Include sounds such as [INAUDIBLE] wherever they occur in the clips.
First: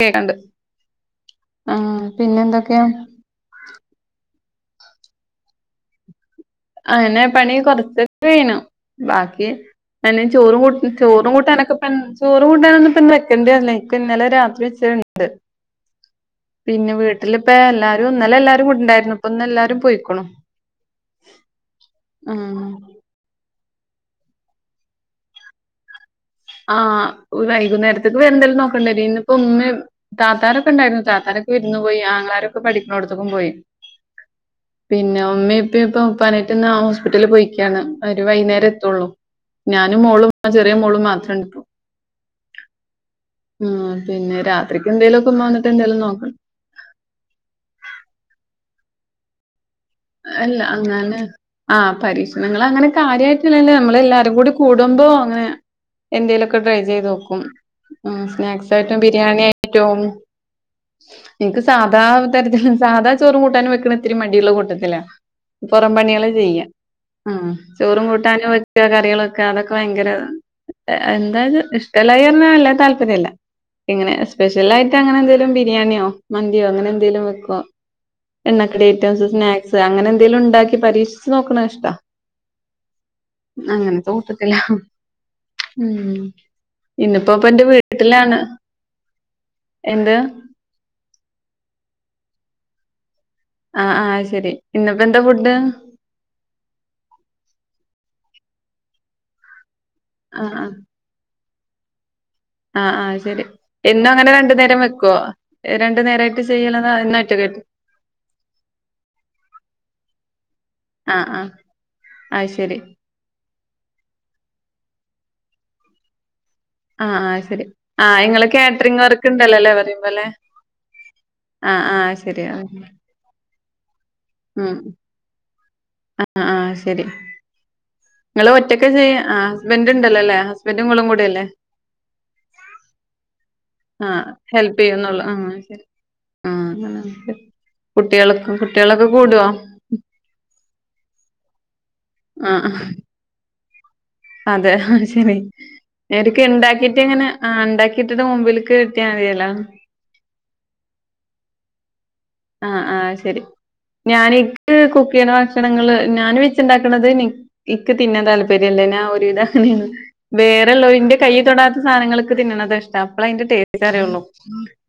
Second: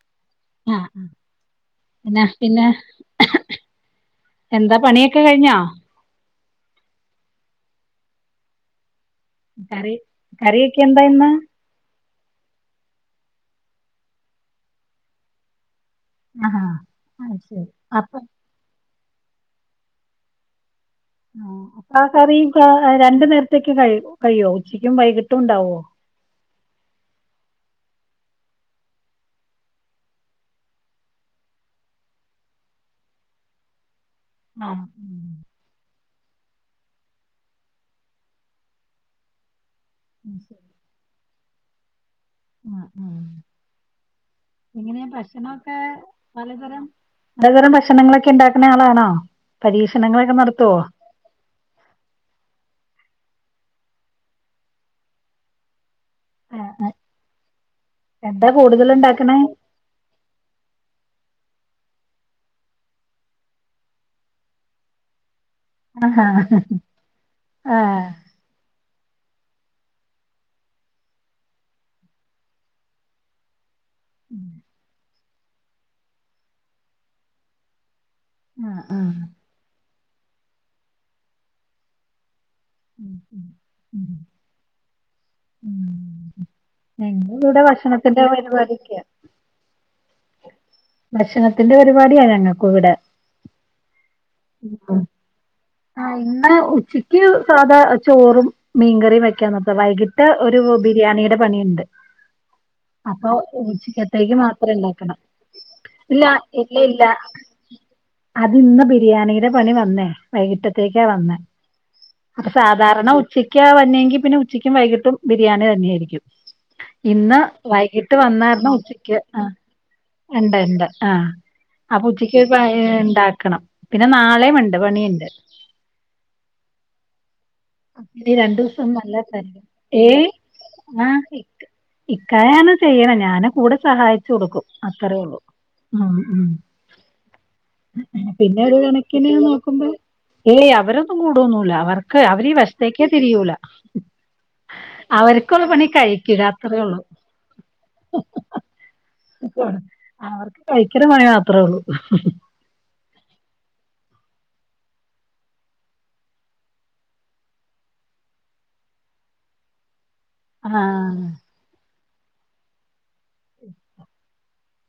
കേക്കണ്ട് ആഹ് ആഹ് പിന്നെ പിന്നെ പിന്നെന്തൊക്കെയാ- എന്താ പണിയെക്കെ കഴിഞ്ഞോ? അങ്ങനെ പണി കൊറച്ചൊക്കെ കയിഞ്ഞു- ബാക്കി കറി പിന്ന ചോറും കറിയൊക്കെ കൂട്ട എന്താ ഇന്ന് ചോറും കൂട്ടാനൊക്കെ പൻ ചോറ് കൂട്ടാനൊന്നും ഇപ്പം വെക്കേണ്ടിയില്ല ഒക്കെന്നലെ രാത്രി വെച്ചത്ണ്ട്- ആഹാ പിന്നെ അത് വീട്ടിലിപ്പ ശരി എല്ലാരും അപ്പൊ ഇന്നലെല്ലാരും കൂടിണ്ടായിരുന്നു- പ്പെന്നെല്ലാരും പൊയ്ക്കണു- ആഹ് കറിം ച രണ്ടു നേര ത്തേക്ക് കഴി കഴിയോ ഉച്ചക്കും വൈകിട്ടുണ്ടാവോ? ആഹ് വൈകുന്നേരത്തേക്ക് വേറെന്തേലും നോക്കേണ്ടരും ഇന്നിപ്പ ഉമ്മയും താത്താരൊക്കെണ്ടായിരുന്നു താത്താരൊ- ക്കെ വിരുന്ന്പോയി ആങ്ങളാരൊക്കെ പഠിക്കണോടത്തിക്കും പോയി ആഹ് പിന്നെ ഉം ഉമ്മയും ഉപ്പയും പ്പോ- പനിയായിട്ട്ന്ന് ഹോസ്പിറ്റലി പോയിക്കാണ് അവര് വൈന്നേരെത്തുള്ളൂ- ഞാനും മോളും അത് ശരി ചെറിയ മോളും മാത്രേണ്ട്പ്പോ- ആഹ് ആഹ് - ഉം പിന്നെ രാത്രിക്കെന്തേലൊക്കെ ഉമ്മ വന്നിട്ട് എന്തേലും നോക്കണം- പലതരം പലതരം ഭക്ഷണങ്ങളൊക്കെ ഇണ്ടാക്കുന്ന ആളാണോ? പരീക്ഷണങ്ങളൊക്കെ അല്ല നടത്തുവോ അങ്ങനെ ആഹ് പരീക്ഷണങ്ങളങ്ങനെ കാര്യായിട്ട്- അങ്ങനില്ല നമ്മളെല്ലാരും കൂടി കൂടുമ്പോ അങ്ങനെ എന്തേലൊക്കെ ആഹ് ട്രൈ ആഹ് ചെയ്ത് നോക്കും- ഉം എന്താ കൂടുതൽ സ്നാക്സായിട്ടും ഉണ്ടാക്കണേ ബിരിയാണിയായിട്ടും- എനിക്ക് സാധാ തരത്തില് സാധാ ചോറും കൂട്ടാനും വെക്കണ ഇത്തിരി മടിയുള്ള കൂട്ടത്തില- പൊറം ആഹാ പണികള് ചെയ്യാ ഉം ആഹ് ചോറും കൂട്ടാനും വെക്കൊക്കെ- ണികളൊക്കെ അതൊക്കെ ഭയങ്കര എന്താത് ഇഷ്ടല്ലായി പറഞ്ഞാ വല്യ താല്പര്യില്ല- ഇങ്ങനെ സ്പെഷ്യലായിട്ടങ്ങനെ എന്തെലും ബിരിയാണിയോ മന്തിയോ അങ്ങനെന്തേലും വെക്കോ- ആഹ് എണ്ണക്കടി ആഹ് ഐറ്റംസ് സ്നാക്സ് അങ്ങനെ എന്തെങ്കിലുണ്ടാക്കി പരീക്ഷിച്ച് നോക്കണതിഷ്ടാ- ഉം ഉം ഇന്ന് അങ്ങന ഉം തോട്ടത്തിലാ ഉം ഇന്ന്പ്പോ ഞങ്ങള് ഇവിടെ ഇപ്പെന്റെ ഭക്ഷണത്തിന്റെ വീട്ടിലാണ് പരിപാടിക്കാ എന്തെ ഭക്ഷണത്തിന്റെ പരിപാടിയാ ഞങ്ങക്കൂവിടെ ആഹ് ആ ആ ഇന്ന് ഉച്ചക്ക് സാധാ ചോറും മീൻകറിം വെക്കാം നോക്കാം വൈകിട്ട് ആഹ് ഒരു ആഹ് ബിരിയാണിയുടെ പണിയുണ്ട് ആഹ് ആഹ് അപ്പൊ ശെരി എന്നും അങ്ങനെ ഉച്ചക്കത്തേക്ക് മാത്രം രണ്ടുനേരം വെക്കുവോ ഇണ്ടാക്കണം ഇല്ല രണ്ടുനേരായിട്ട് ഇല്ല ചെയ്യ്ണതാ ഇല്ല എന്നട്ട് വെക്കും അതിന്ന് ബിരി രിയാണിയുടെ പണി വന്നേ വൈകിട്ടത്തേക്കാ ആഹ് വന്നെ ആഹ് അപ്പൊ അത് ശരി സാധാരണ ഉച്ചക്കാ ച്ചക്കാ വന്നേങ്കിൽ പിന്നെ ഉച്ചക്കും വൈകിട്ടും ബിരിയാണി തന്നെയായിരിക്കും ആഹ് ഇന്ന് ആഹ് ശരി വൈകിട്ട് ആഹ് ഇങ്ങള് വന്നായിരുന്നു കാറ്ററിംഗ് ഉച്ചക്ക് വർക്ക് ആ ഉണ്ടല്ലോല്ലേ പറയുമ്പോലെ ഇണ്ട് ഇണ്ട് ആഹ് ആഹ് ആഹ് അപ്പുച്ചിക്ക് ശരി ഒരു വകേണ്ടാക്കണം പിന്നെ നാളെയ്ണ്ട് ഉം പണിയുണ്ട് ആഹ് ആഹ് ശരി അപ്പിനി ഇങ്ങള് ഒറ്റക്ക് രണ്ടുസം നല്ല ചെയ്യ ആഹ് തെരക്ക് ഹസ്ബൻഡ് ഏഹ് ഉണ്ടല്ലോല്ലേ ഹസ്ബൻഡും ഇങ്ങളും ആ കൂടിയല്ലേ ഇക്കായാണ് ചെയ്യണെ ഞാന് കൂടെ ആഹ് സഹായിച്ചു കൊടുക്കും ഹെൽപ് ചെയ്യുന്നുള്ളൂ അത്രേയുള്ളൂ ആഹ് ശരി ഉം ഉം ആഹ് അങ്ങനാവുമ്പം കുട്ടികൾക്കും പിന്നെ ഒരു കുട്ടികളൊക്കെ കണക്കിന് കൂടുവോ നോക്കുമ്പോ ഏയ് അവരൊന്നും കൂടോന്നു ല അവർക്ക് അവരീ ആഹ് വശത്തേക്കേ തിരിയൂല അതെ അത്ശെരി അവർക്കുള്ള പണി കഴിക്കുക ഇടക്ക് അത്രേ ഉള്ളൂ ഇണ്ടാക്കിട്ടങ്ങനെ ആ ഇണ്ടാക്കിട്ടിട്ട് മുമ്പില്ക്കിര്ത്തിയാ അവർക്ക് കഴിക്ക്ണ പണി മാത്രേള്ളൂ ആ ആ ശെരി ഞാനിക്ക് കുക്കെയ്യ്ണ ഭക്ഷണങ്ങള് ഞാൻ വെച്ച്ണ്ടാക്ക്ണത് നിക്ക് ഇൻക്ക് തിന്നാൻ താല്പര്യല്ല പിന്നെ ഒരുവിധം അങ്ങനെണ് വേറെള്ളോല് ഇന്റെ ആഹ് കയ്യ് തൊടാത്ത സാധനങ്ങള് ക്ക്തിന്ന്ണതാ ഇഷ് ട്ടം അപ്പള ഐന്റെ ടേസ്റ്ററിള്ളൂ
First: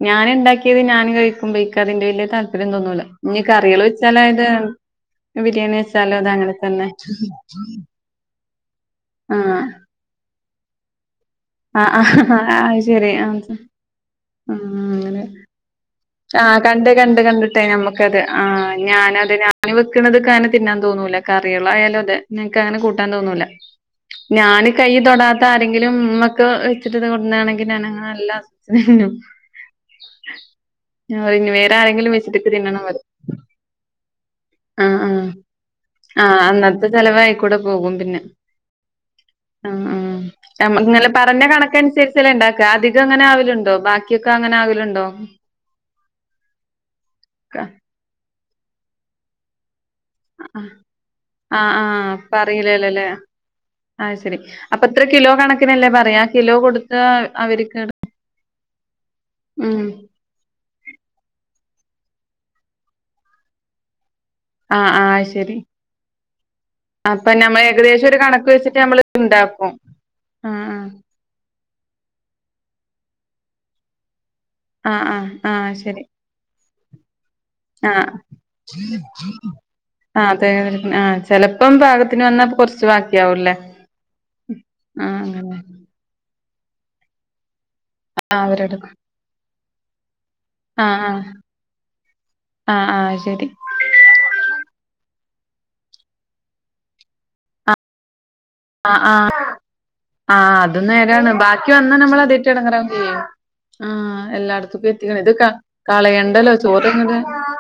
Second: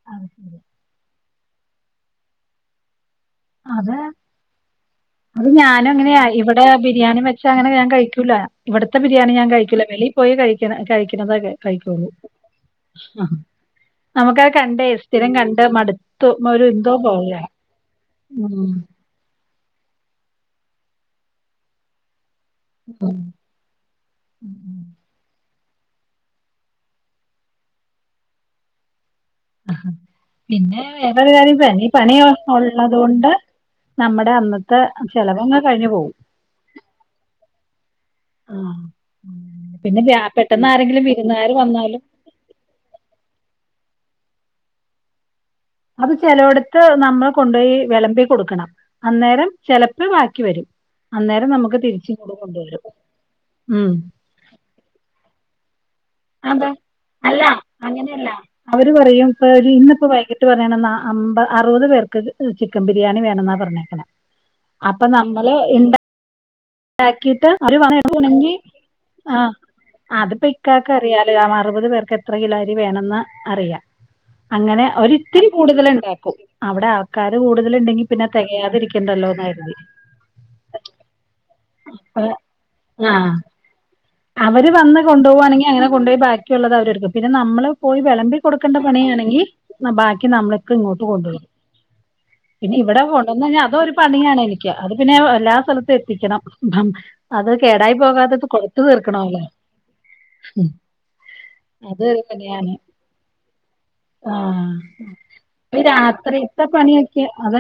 ഞന്ണ്ടാക്കിയത് ഞാന് കഴിക്കുമ്പോ ക്കതിന്റെ വല്യ താല്പര്യം തോന്നൂല ഇഞ്ഞി കറികള് അത് വെച്ചാല് അത് അത് ഞാനും അങ്ങനെയ അങ്ങനെ ഇവടെ തന്നെ ബിരിയാണി വെച്ചാ അങ്ങനെ ഞാൻ കഴിക്കൂല ഇവിട്ത്തെ ബിരിയാണി ഞാൻ ആഹ് കഴിക്കൂല വെളി പോയി കഴിക്ക് ണതെ ആഹ് കഴിക്കോളൂ ആഹ് അത് ശെരി ആ ആഹ് നമുക്കത് കണ്ടേ സ്ഥിരം കണ്ട് മട് ആ കണ്ട് കണ്ട് കണ്ടിട്ടേ നമ്മക്ക ത് ആ ഉം ഞാനത് ഞാന് വെക്കണത് ക്കങ്ങനെ തിന്നാൻ തോന്നൂല കറിളായാലും അതെ നിൻക്കങ്ങനെ കൂട്ടാ ഉം തോന്നൂല ഞാന് ഉം. കയ്യ് തൊടാ ത്ത ആരെങ്കിലും ഇമ്മക്കെവെച്ചിട്ട് കൊട്ന്നാണെങ്കില് ഞാന് നല്ലാസ്വദിച്ച് തിന്നും ആ പി ന്നെ ഞാൻ വേറൊരു പറയും ഇനി കാര്യം വേറെ പനി ആരെങ്കിലും പണി വെച്ചിട്ട് ഇക്ക് ഒള്ളതോണ്ട് നമ്മടെ അന്ന ആ ആ ആ അന്നത്തെ ചെലവയ്ക്കൂടെ പോകും പിന്നെ ആ. ഉം പിന്നെ ഉം വ്യാ- പെട്ടെന്ന് ആരെങ്കിലും നമക്ക്ങ്ങനെ പറഞ്ഞ വിരുന്നുകാര് വന്നാലും കണക്കൻസരിച്ചല്ലെ ഇണ്ടാക്ക അധികങ്ങനെ ആവല്ണ്ടോ ബാക്കിക്കെ അങ്ങനെ ആകല്ണ്ടോ അത് ചെലോട്ത്ത് നമ്മള് കൊണ്ടോയി വെളമ്പി കൊടുക്കണം അന്നേരം ചെല പ്പം ബാക്കി വരും ആഹ് അന്നേരം നമുക്ക് തിരിച്ച് ഇങ്ങട് കൊണ്ടെരും ആഹ് ശെരി അപ്പ ഇത്ര കിലോ കണ കിലോ അതെ കൊടുത്ത് അല്ല അങ്ങനെയല്ല അവര് പറയും പ്പൊ ഉം ഇന്ന്പ്പോ വൈകീട്ട് പറയാണ് നാ അമ്പ അറുപത് പേർക്ക് ചിക്കൻ ബിരിയാണി വേണന്നാ പറഞ്ഞേക്ക്ണേ ആഹ് അപ്പ ആഹ് അത് നമ്മള് ശരി ഇ അപ്പൊ ണ്ടാക്കീട്ട് ഞമ്മള് ഏകദേശം ഒരു കണക്ക് വെച്ചിട്ട് നമ്മള് [UNINTELLIGIBLE] ഇണ്ടാക്കും അതിപ്പോ ആഹ് ഇക്കാക്കറിയാലോ ആ അറുപത് പേർക്ക് എ ത്ര കിലോ അരി വേണന്ന് അറിയ അങ്ങനെ ആഹ് ആഹ് ഒരിത്തിരി കൂടുതല്ണ്ടാക്കും അവിടെ ആൾക്കാര് ആ കൂടുതലുണ്ടെങ്കിൽ പിന്നെ തികയാതിരിക്കണ്ടല്ലോ എന്ന് കരുതി ആ അതെ ചെലപ്പോ പാകത്തിന് വന്നപ്പ കൊർച്ച് ആ ബാക്കിയാവൂലെ അവര് വന്ന് കൊണ്ടോവാണെങ്കില് അങ്ങനെ കൊണ്ടോയി ബാക്കിയുള്ളത് അവരെട്ക്കും പിന്നെ നമ്മള് പോയി വെളമ്പി ആഹ് കൊടുക്കേണ്ട അവരെടുക്കും പണിയാണെങ്കി ബാക്കി നമ്മളൊക്കെ ആഹ് ഇങ്ങോട്ട് ആഹ് കൊണ്ടരും പിന്നെ ആഹ് ഇവടെ ആഹ് ശരി കൊണ്ടന്നയ്ഞ്ഞ അതൊരു പണിയാണെനിക്ക് പിന്നെ എല്ലാ സ്ഥലത്തും എത്തിക്കണം അത് കേടായി പോകാതെ ഇത് കൊട്ത്ത് ആഹ് തീർക്കണല്ലേ ആഹ് ആഹ് അത് നേരാണ് ബാക്കി വന്നാ അത് നമ്മള് ഒരു അതേറ്റ പണിയാണ് എടങ്ങേറാവെചെയ്യും ആഹ് ആ എല്ലായിടത്ത്ക്കും എത്തിക്കണം ഇത് ക ഈ കളയണ്ടല്ലോ രാത്രിയിലത്തെ ചോറ്ങ്ങട് പണിയൊക്കെ അത്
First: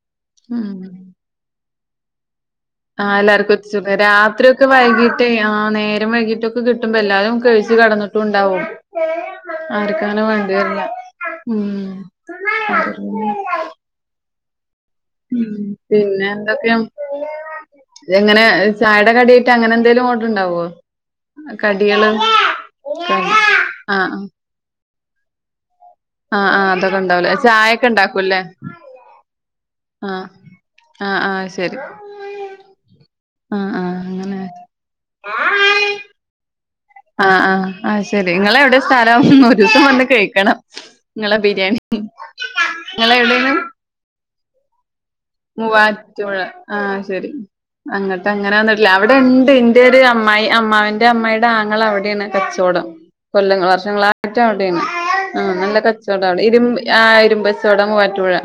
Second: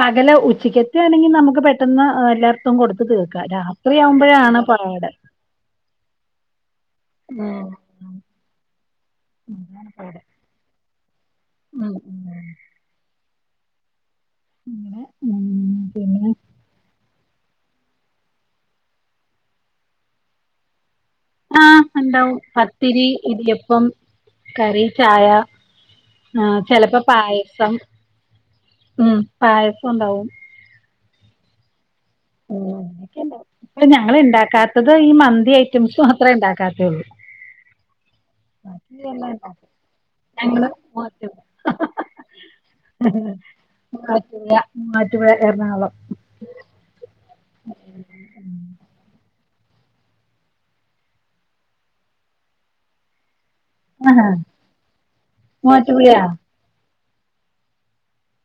പകല് ഉച്ചക്കെത്താണെങ്കില് നമുക്ക് പെട്ടെന്ന് എല്ലാർക്കും ആഹ് എല്ലാർക്കും എത്തിച്ച് കൊട്ക്കാ രാത്രിഒക്കെ പാട് വൈകീട്ട് ആ നേരം വൈകിട്ടൊക്കെ കിട്ടുമ്പോ എല്ലാരും ഉം. കഴ്ച്ച് കെടന്നിട്ടുണ്ടാവും അതാണ് പാട് ആർക്കുങ്ങനെ വേണ്ടി വരില്ല ഉം അങ്ങനെ ഉം പി- പിന്നെ എന്തൊക്കെയാ എങ്ങനെ ചായടെ കടി ആയിട്ട് അങ്ങനെ എന്തേലും ഓടറ്ണ്ടാവോ ആഹ് ഇണ്ടാവും പത്തിരി, ആഹ് ഇടിയപ്പം, ആഹ് കറി ചായ ആഹ് ആ ആഹ് അതൊക്കെ ചെലപ്പോ ഉണ്ടാവൂലേ പായസം ചായൊക്കെ ഉണ്ടാക്കൂല്ലേ ഉം പായസം ആഹ് ഒണ്ടാവും ആഹ് ആഹ് ശരി ഒക്കെ ആഹ് ഇണ്ടാവും ആഹ് ഞങ്ങള് അങ്ങനെ ഇണ്ടാക്കാത്തത് ഈ മന്തി ഐറ്റംസ് മാത്രേ ഇണ്ടാക്കാത്തേള്ളൂ ആഹ് ആഹ് ആഹ് ശരി ഇങ്ങളെവിടെ സ്ഥലം എല്ലാം ഇണ്ടാക്കും ഒരുസം വന്ന് കഴിക്കണം ഞങ്ങള് ഇങ്ങളെ മൂവാറ്റുപുഴ ബിരിയാണി നിങ്ങളെവിടെയാണ് [UNINTELLIGIBLE] എറണാകുളം മൂവാറ്റുപുഴ ആഹ് ശെരി അങ്ങട്ട് അങ്ങനെ വന്നിട്ട്ല്ല അവിടെ ഇണ്ട് ഇന്റൊരു അമ്മായി അമ്മാവന്റെ അമ്മായിടെ ആങ്ങള അവിടെണ് കച്ചോടം കൊല്ലങ്ങൾ ആഹാ വർഷങ്ങളായിട്ട് അവിടെണ് ആ നല്ല മൂവാറ്റുപുഴയാ കച്ചവടം അവിടെ ഇരുമ്പ് ആ ഇരുമ്പചോടാം പോവാറ്റൂപുഴ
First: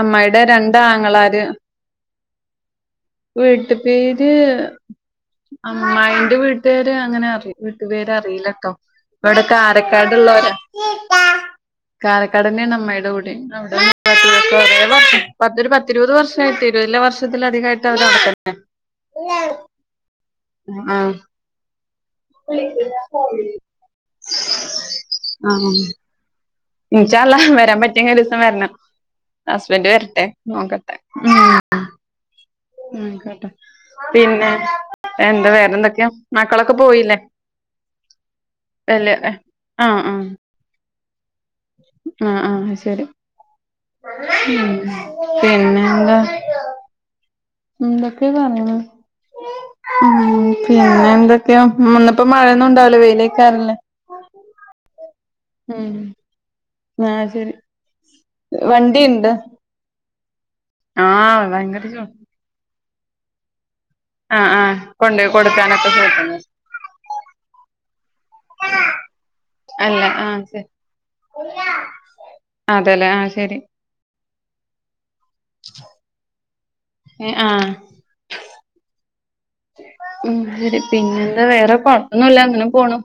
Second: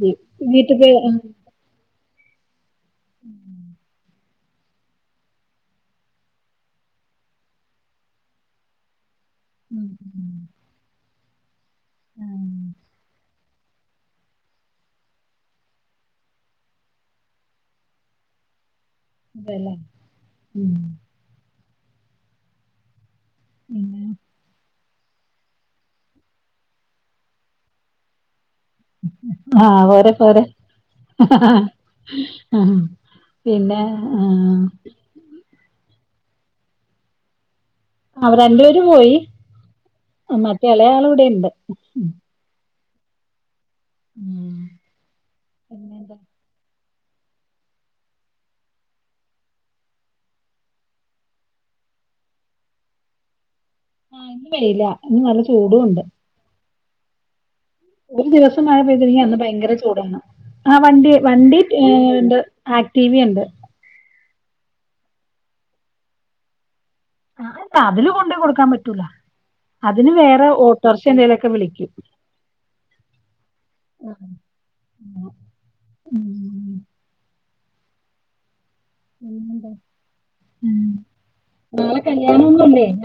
അമ്മായിടെ വീട്ടിക്ക് ഉം രണ്ടാങ്ങളാര് വീട്ട്തെ ഇജ് അമ്മായിന്റെ വീട്ടുകാര് അങ്ങനെ അറി വീട്ടു പേര് അറിയില്ലട്ടോ ഇവിടെ ഉം കാരക്കാട്ള്ളോരാ ആഹ് കാലക്കാടന്നെയാണ് അമ്മയുടെ അവിടെയും അവിടെ ഒന്നും [UNINTELLIGIBLE] പത്തി പത്തി ഇരുപത് വർഷയി ഇരുപതിലെ വർഷത്തിലധികമായിട്ട് അവര് അവിടെ തന്നെ അതല്ലേ ഉം വീണ്ടും ഞാൻ കളഞ്ഞു പിന്നെ ആ അ നിച്ചല്ല വരാൻ പറ്റിയങ്കി ഒരു ദിവസം വരണം ആഹ് ഹസ്ബന്ഡ് പോരെ വരട്ടെ പോരെ നോക്കട്ടെ മൂ ആഹ് ഉ കേട്ടോ പിന്നെ പിന്നെ ആഹ് എന്താ വേറെന്തൊക്കെയ മക്കളൊക്കെ പോയില്ലേ അവര് രണ്ടുപേരു വല്യ പോയി ആഹ് ആഹ് മറ്റേ ഇളയാള് ഇവിടെണ്ട് വരും ഉം മൂ പിന്നെന്താ എന്തൊക്കെ പറേണെ ഉ പിന്നെ എന്തൊക്കെയ ഇന്നിപ്പോ മഴയൊന്നും ഉണ്ടാവല വെയിലേക്കാറല്ലേ ആ ഇന്ന് വെയില ഇന്ന് നല്ല ചൂട ഉണ്ട് ആ ശരി ഒരു ദിവസം മഴ പെയ്തിങ്ങ വണ്ടിയുണ്ട് അന്ന് ഭയങ്കര ചൂടാണ് ആ വണ്ടി ആഹ് വണ്ടി ഭയങ്കര ചൂ ഏണ്ട് ആക്ടിവ ഉണ്ട് ആ ആ കൊണ്ടയി കൊടുക്കാനൊക്കെ സൂപ്പെറാ ആ അതില് കൊണ്ട കൊടുക്കാൻ പറ്റൂല അല്ല അതിന് ആഹ് വേറെ ശരി ഓട്ടോർശാ എന്തേലൊക്കെ വിളിക്കും ആ ശരി ഉം ഏ ആ പിന്നെന്താ ഉ ശരി ഉം പിന്നെന്താ വേറെ നാളെ കുഴൊപ്പോന്നുല്ല കല്യാണം അങ്ങനെ ഒന്നുല്ലേ പോണു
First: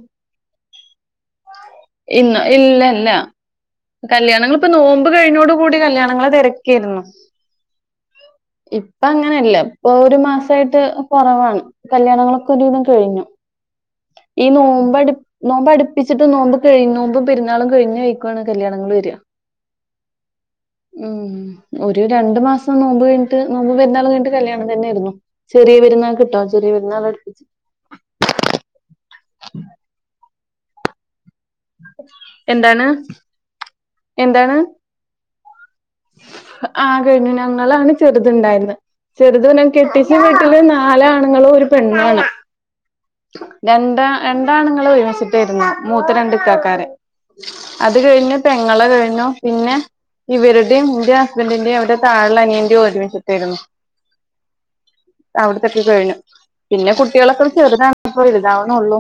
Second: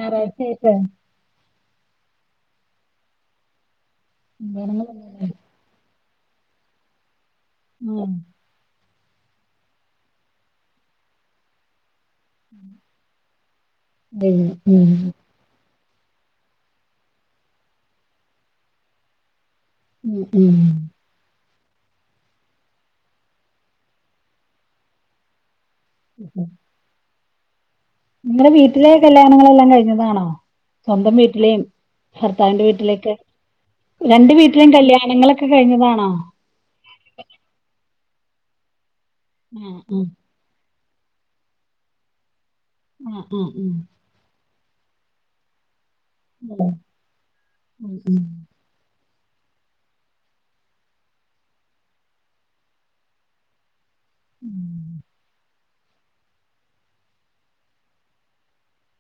[UNINTELLIGIBLE] ഇന്ന് ഇല്ല ഇല്ല കല്യാണം നിങ്ങിപ്പോ നോമ്പ് കല്യാണങ്ങളൊന്നുല്ലേ കഴിഞ്ഞോട കൂടി കല്യാണം ഞങ്ങൾ തെരക്കിയിരുന്നു മൂമ് ഇപ്പ അങ്ങനെയല്ല ഇപ്പ ഒരു മാസായിട്ട് കുറവാണ് കല്യാണങ്ങളൊക്കെ ഒരിതം കഴിഞ്ഞു ഈ കഴിഞ്ഞു ഉം നോമ്പടു നോമ്പടു പ്പിച്ചിട്ട് നോമ്പ് [UNINTELLIGIBLE] പെരുന്നാള കഴിഞ് കഴക്കുവാണ് കല്യാങ്ങൾ വരിക ഉം ഉം ഉം ഒരു രണ്ടു മാസം നോമ്പ് കഴിഞ്ഞിട്ട് നോമ്പ് പെരുന്നൾ കഴിട്ട് കല്യാണം തന്നെയായിയിരുന്നു ചെറിയ പെരുന്നാൾ കിട്ടാ ഉം ചെറിയ പെരുന്നാൾ അനു നിങ്ങളെ വീട്ടിലെ കല്യാണങ്ങളെല്ലാം കഴിഞ്ഞതാണോ സ്വന്തം വീട്ടിലെയും ഭർത്താവിന്റെ എന്താണ് വീട്ടിലേക്ക് രണ്ട് എന്താണ് വീട്ടിലെയും കല്യാണങ്ങളൊക്കെ കഴിഞ്ഞതാണോ ആ കഴിഞ്ഞു ഞങ്ങളാണ് ചെറുതുണ്ടായിരുന്നത് ചെറുത് ആഹ് കെട്ടിച്ച വീട്ടില്ല് നാലആണുങ്ങളും ഒരു പെണ്ണ് ആണ് ആഹ് ആഹ് ആഹ് രണ്ട് രാ ണ്ടാണ്ങ്ങൾ ഒരുവശത്തു വരുന്നേ മൂത്ത രണ്ട് ആഹ് ഇകക്കാരെ ഉം അത് ഉം ഉം കഴിഞ്ഞു പെങ്ങളെ കഴിഞ്ഞു പിന്നെ ഇവരുടെയും എന്റെ ഹസ്ബന്റിന്റെയും അവരുടെ താഴളന് അനിയന്റെയും ഒരുമിച്ചിട്ട് വരുന്നേ ഉം കൊടുത്തൊക്കെ ക് കഴിഞ്ഞു പിന്നെ കുട്ടികളൊക്കെ ചെറുതണപ്പോ വലുതാവുന്നുള്ളു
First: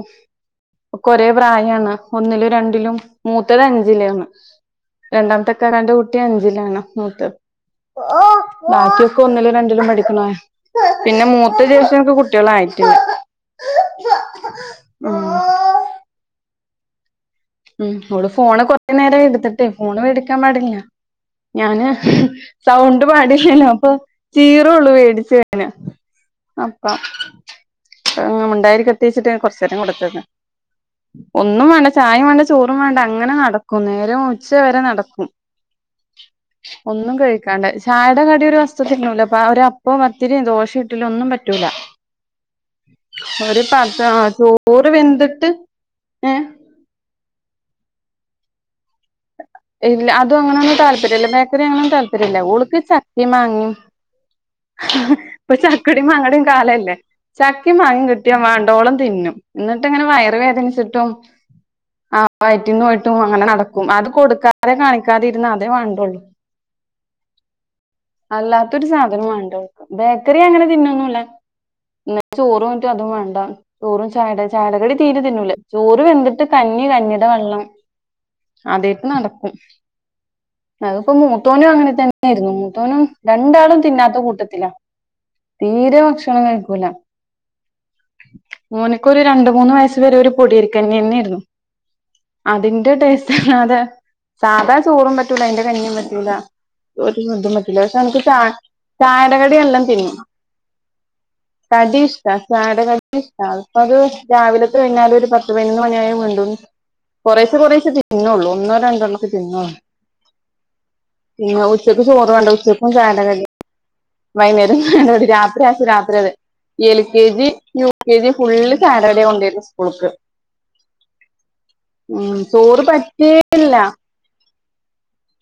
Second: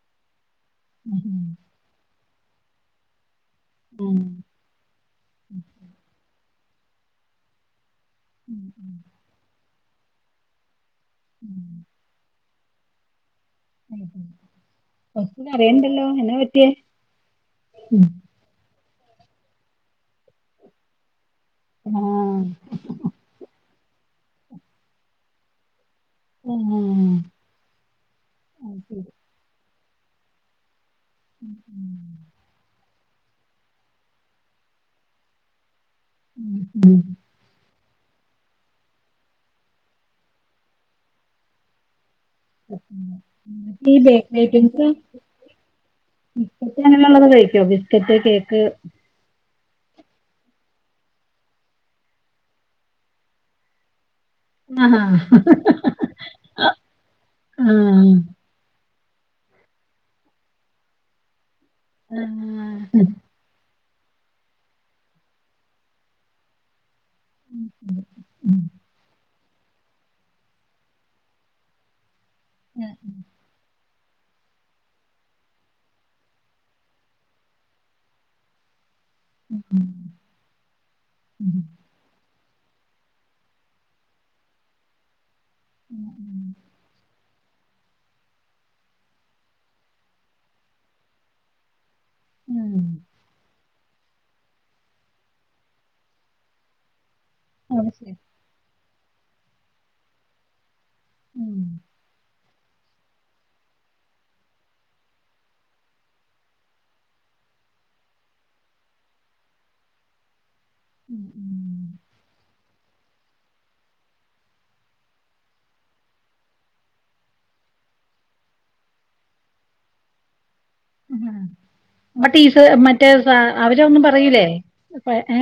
ഉം ക്ക്ഒരേ പ്രായാണ് ഒന്നിലും രണ്ടിലും മൂത്തത് ഉം അഞ്ചിലാണ് ഉം രണ്ടാമത്തെക്കാരാൻന്റെ കുട്ടി അഞ്ചിലാണ് മൂത്തത് ഉം ബാക്കിയൊക്കെ ഒന്നിലും രണ്ടിലും പഠിക്കണ പിന്നെ മൂത്ത ചേച്ചിക്കെ കുട്ടികൾ ആയിടില്ല കൊച്ച് കാരയാണ്ടല്ലോ എന്നാ പറ്റിയേ ഉം ഇവിടെ ഫോണ് കൊറെ നേരം എടുത്തിട്ടേ ഫോണ് മേടിക്കാൻ പാടില്ല. ഞാന് ആഹ് സൗണ്ട് പാടില്ലല്ലോ അപ്പൊ ചീറൊള്ളൂ വേടിച്ചെ ന് അപ്പം ആഹ് അത് മുണ്ടായി ശരി കത്തിച്ചിട്ട് കൊറച്ചേരം കൊടുത്തത്. ഒന്നും വേണ്ട ഉം ചായയും വേണ്ട ചോറും വേണ്ട അങ്ങനെ നടക്കും നേരം ഉച്ചവരെ നടക്കും. ഉം ഉം. ഒന്നും കഴിക്കാണ്ടേ. ചായയുടെ കടിയൊ ഒരു വസ്ത്തുത്തിന്നുല്ലപ്പ ആ ഒരപ്പവും പത്തിരിം ദോഷം ഇട്ലിംഒന്നും പറ്റൂല. ഒരു ഈ പത്ത് ബേക്കറി അയ്റ്റമ്സ് ചോറ് വെന്തിട്ട് ഏ ബിസ്ക്കറ്റ് അങ്ങനെള്ളത് കഴിക്കോ ബിസ്ക്കറ്റ് കേക്ക് ഇല്ല അതും അങ്ങനെ ഒന്നും താല്പര്യം ഇല്ല ബേക്കറി അങ്ങനെന്നും താല്പര്യ ഇല്ല ഓൾക്ക് ചക്കും മാങ്ങിം ആഹാ ഇപ്പൊ ചക്കടിയും മാങ്ങടയും കാലംല്ലേ ച കിം മാങ്ങിംയു ആഹ് കിട്ടിയാ മാണ്ടോളം തിന്നും ന്ന്ട്ട് ഇങ്ങനെ വയറ് വേദനിച്ചിട്ടും ആ വയറ്റിന്ന് ആഹ് പോയിട്ടും അങ്ങനെ നട അത് കൊടുക്കാതെ കാണിക്കാതിരുന്നാ അതേ വാണ്ടുള്ളൂ മ് മാണ്ട ബേക്കറി അങ്ങനെ തിന്നൊന്നും ഇല്ല ന്ന് ചോറോയിട്ട് അതും വാണ്ട ചോറും ചായടെ ചായടെ കടി തീരെ തിന്നൂല ചോറ് വെന്തിട്ട് കഞ്ഞി കഞ്ഞിയടെ വള്ളം അതെ നടക്കും ഉം അത്പ്പോ ഉം മൂത്തോനും അങ്ങനെ തന്നെയായ്രുന്നു മൂത്തോനും രണ്ടാളും തിന്നാത്ത കൂട്ടത്തിലാ തീരെ ഭക്ഷണം ഉം, കഴിക്കൂല മോൻക്കൊരു രണ്ട് മൂന്ന് വയസ് വരെ ഒരു പൊടിരിയരി ക്കഞ്ഞി ന്നെയായിരുന്നു ഉം. അതിന്റെ ടേസ്റ്റ്ണ അതെ സാധാര ചോറും പറ്റൂല അയിന്റെ കഞ്ഞിം പറ്റൂല ചോറ്റിന്റെന്തും പറ്റൂല അത് പക്ഷെ ശരി നമക് ചാ ചായടെ കടിയെല്ലാം തിന്നും ഉം കടി ഇഷ്ട ചായടെ കടി ഇഷ്ടാ അത് രാവിലത്തെഴിഞ്ഞാലൊരു പത്ത് പയിനൊന്ന് മണിയായ വീണ്ടും കണ്ടുന്ന് കൊറേശേ കൊറേശേ തിന്നൊള്ളൂ ഒന്നോ രണ്ടോണ്ണാക്കെ തിന്ന്ളൂ ഉം പിന്നെ ഉം ഉച്ചക് ചോർ വേണ്ട ഉച്ചക്കും ചായടെ കടി വൈന്നേരം രാത്രിയായൊ രാത്രിയത് L K G U K G full സാലഡേ കൊണ്ടേർന്നേ സ്കൂൾക്ക് ഉം ആട്ടി സ് ചോറ് മറ്റേ സാ അവര് പറ്റേയില്ല ഒന്നും പറയൂലേ അപ്പ ഏ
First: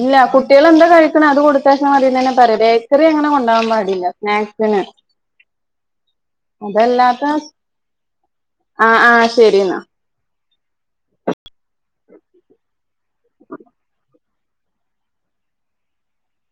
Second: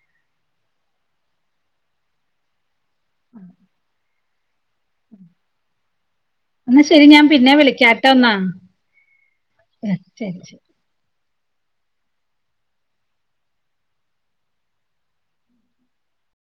ഇല്ല കുട്ടിയാൾ എന്താ കഴിക്കുന്നത് കൊടുത്തയ്ക്ക്നതി നന്നെ പറയും ബേക്കറി അങ്ങനെ കൊണ്ടാവാൻ പാടില്ല നാൻ തന്നെ [UNINTELLIGIBLE] എന്നാ ശരി അതല്ലാത്ത ഞാൻ പിന്നെ വിളിക്കാട്ടോ എന്നാ. ആ ആ ശെരിന്നാ ശരി ശരി [UNINTELLIGIBLE]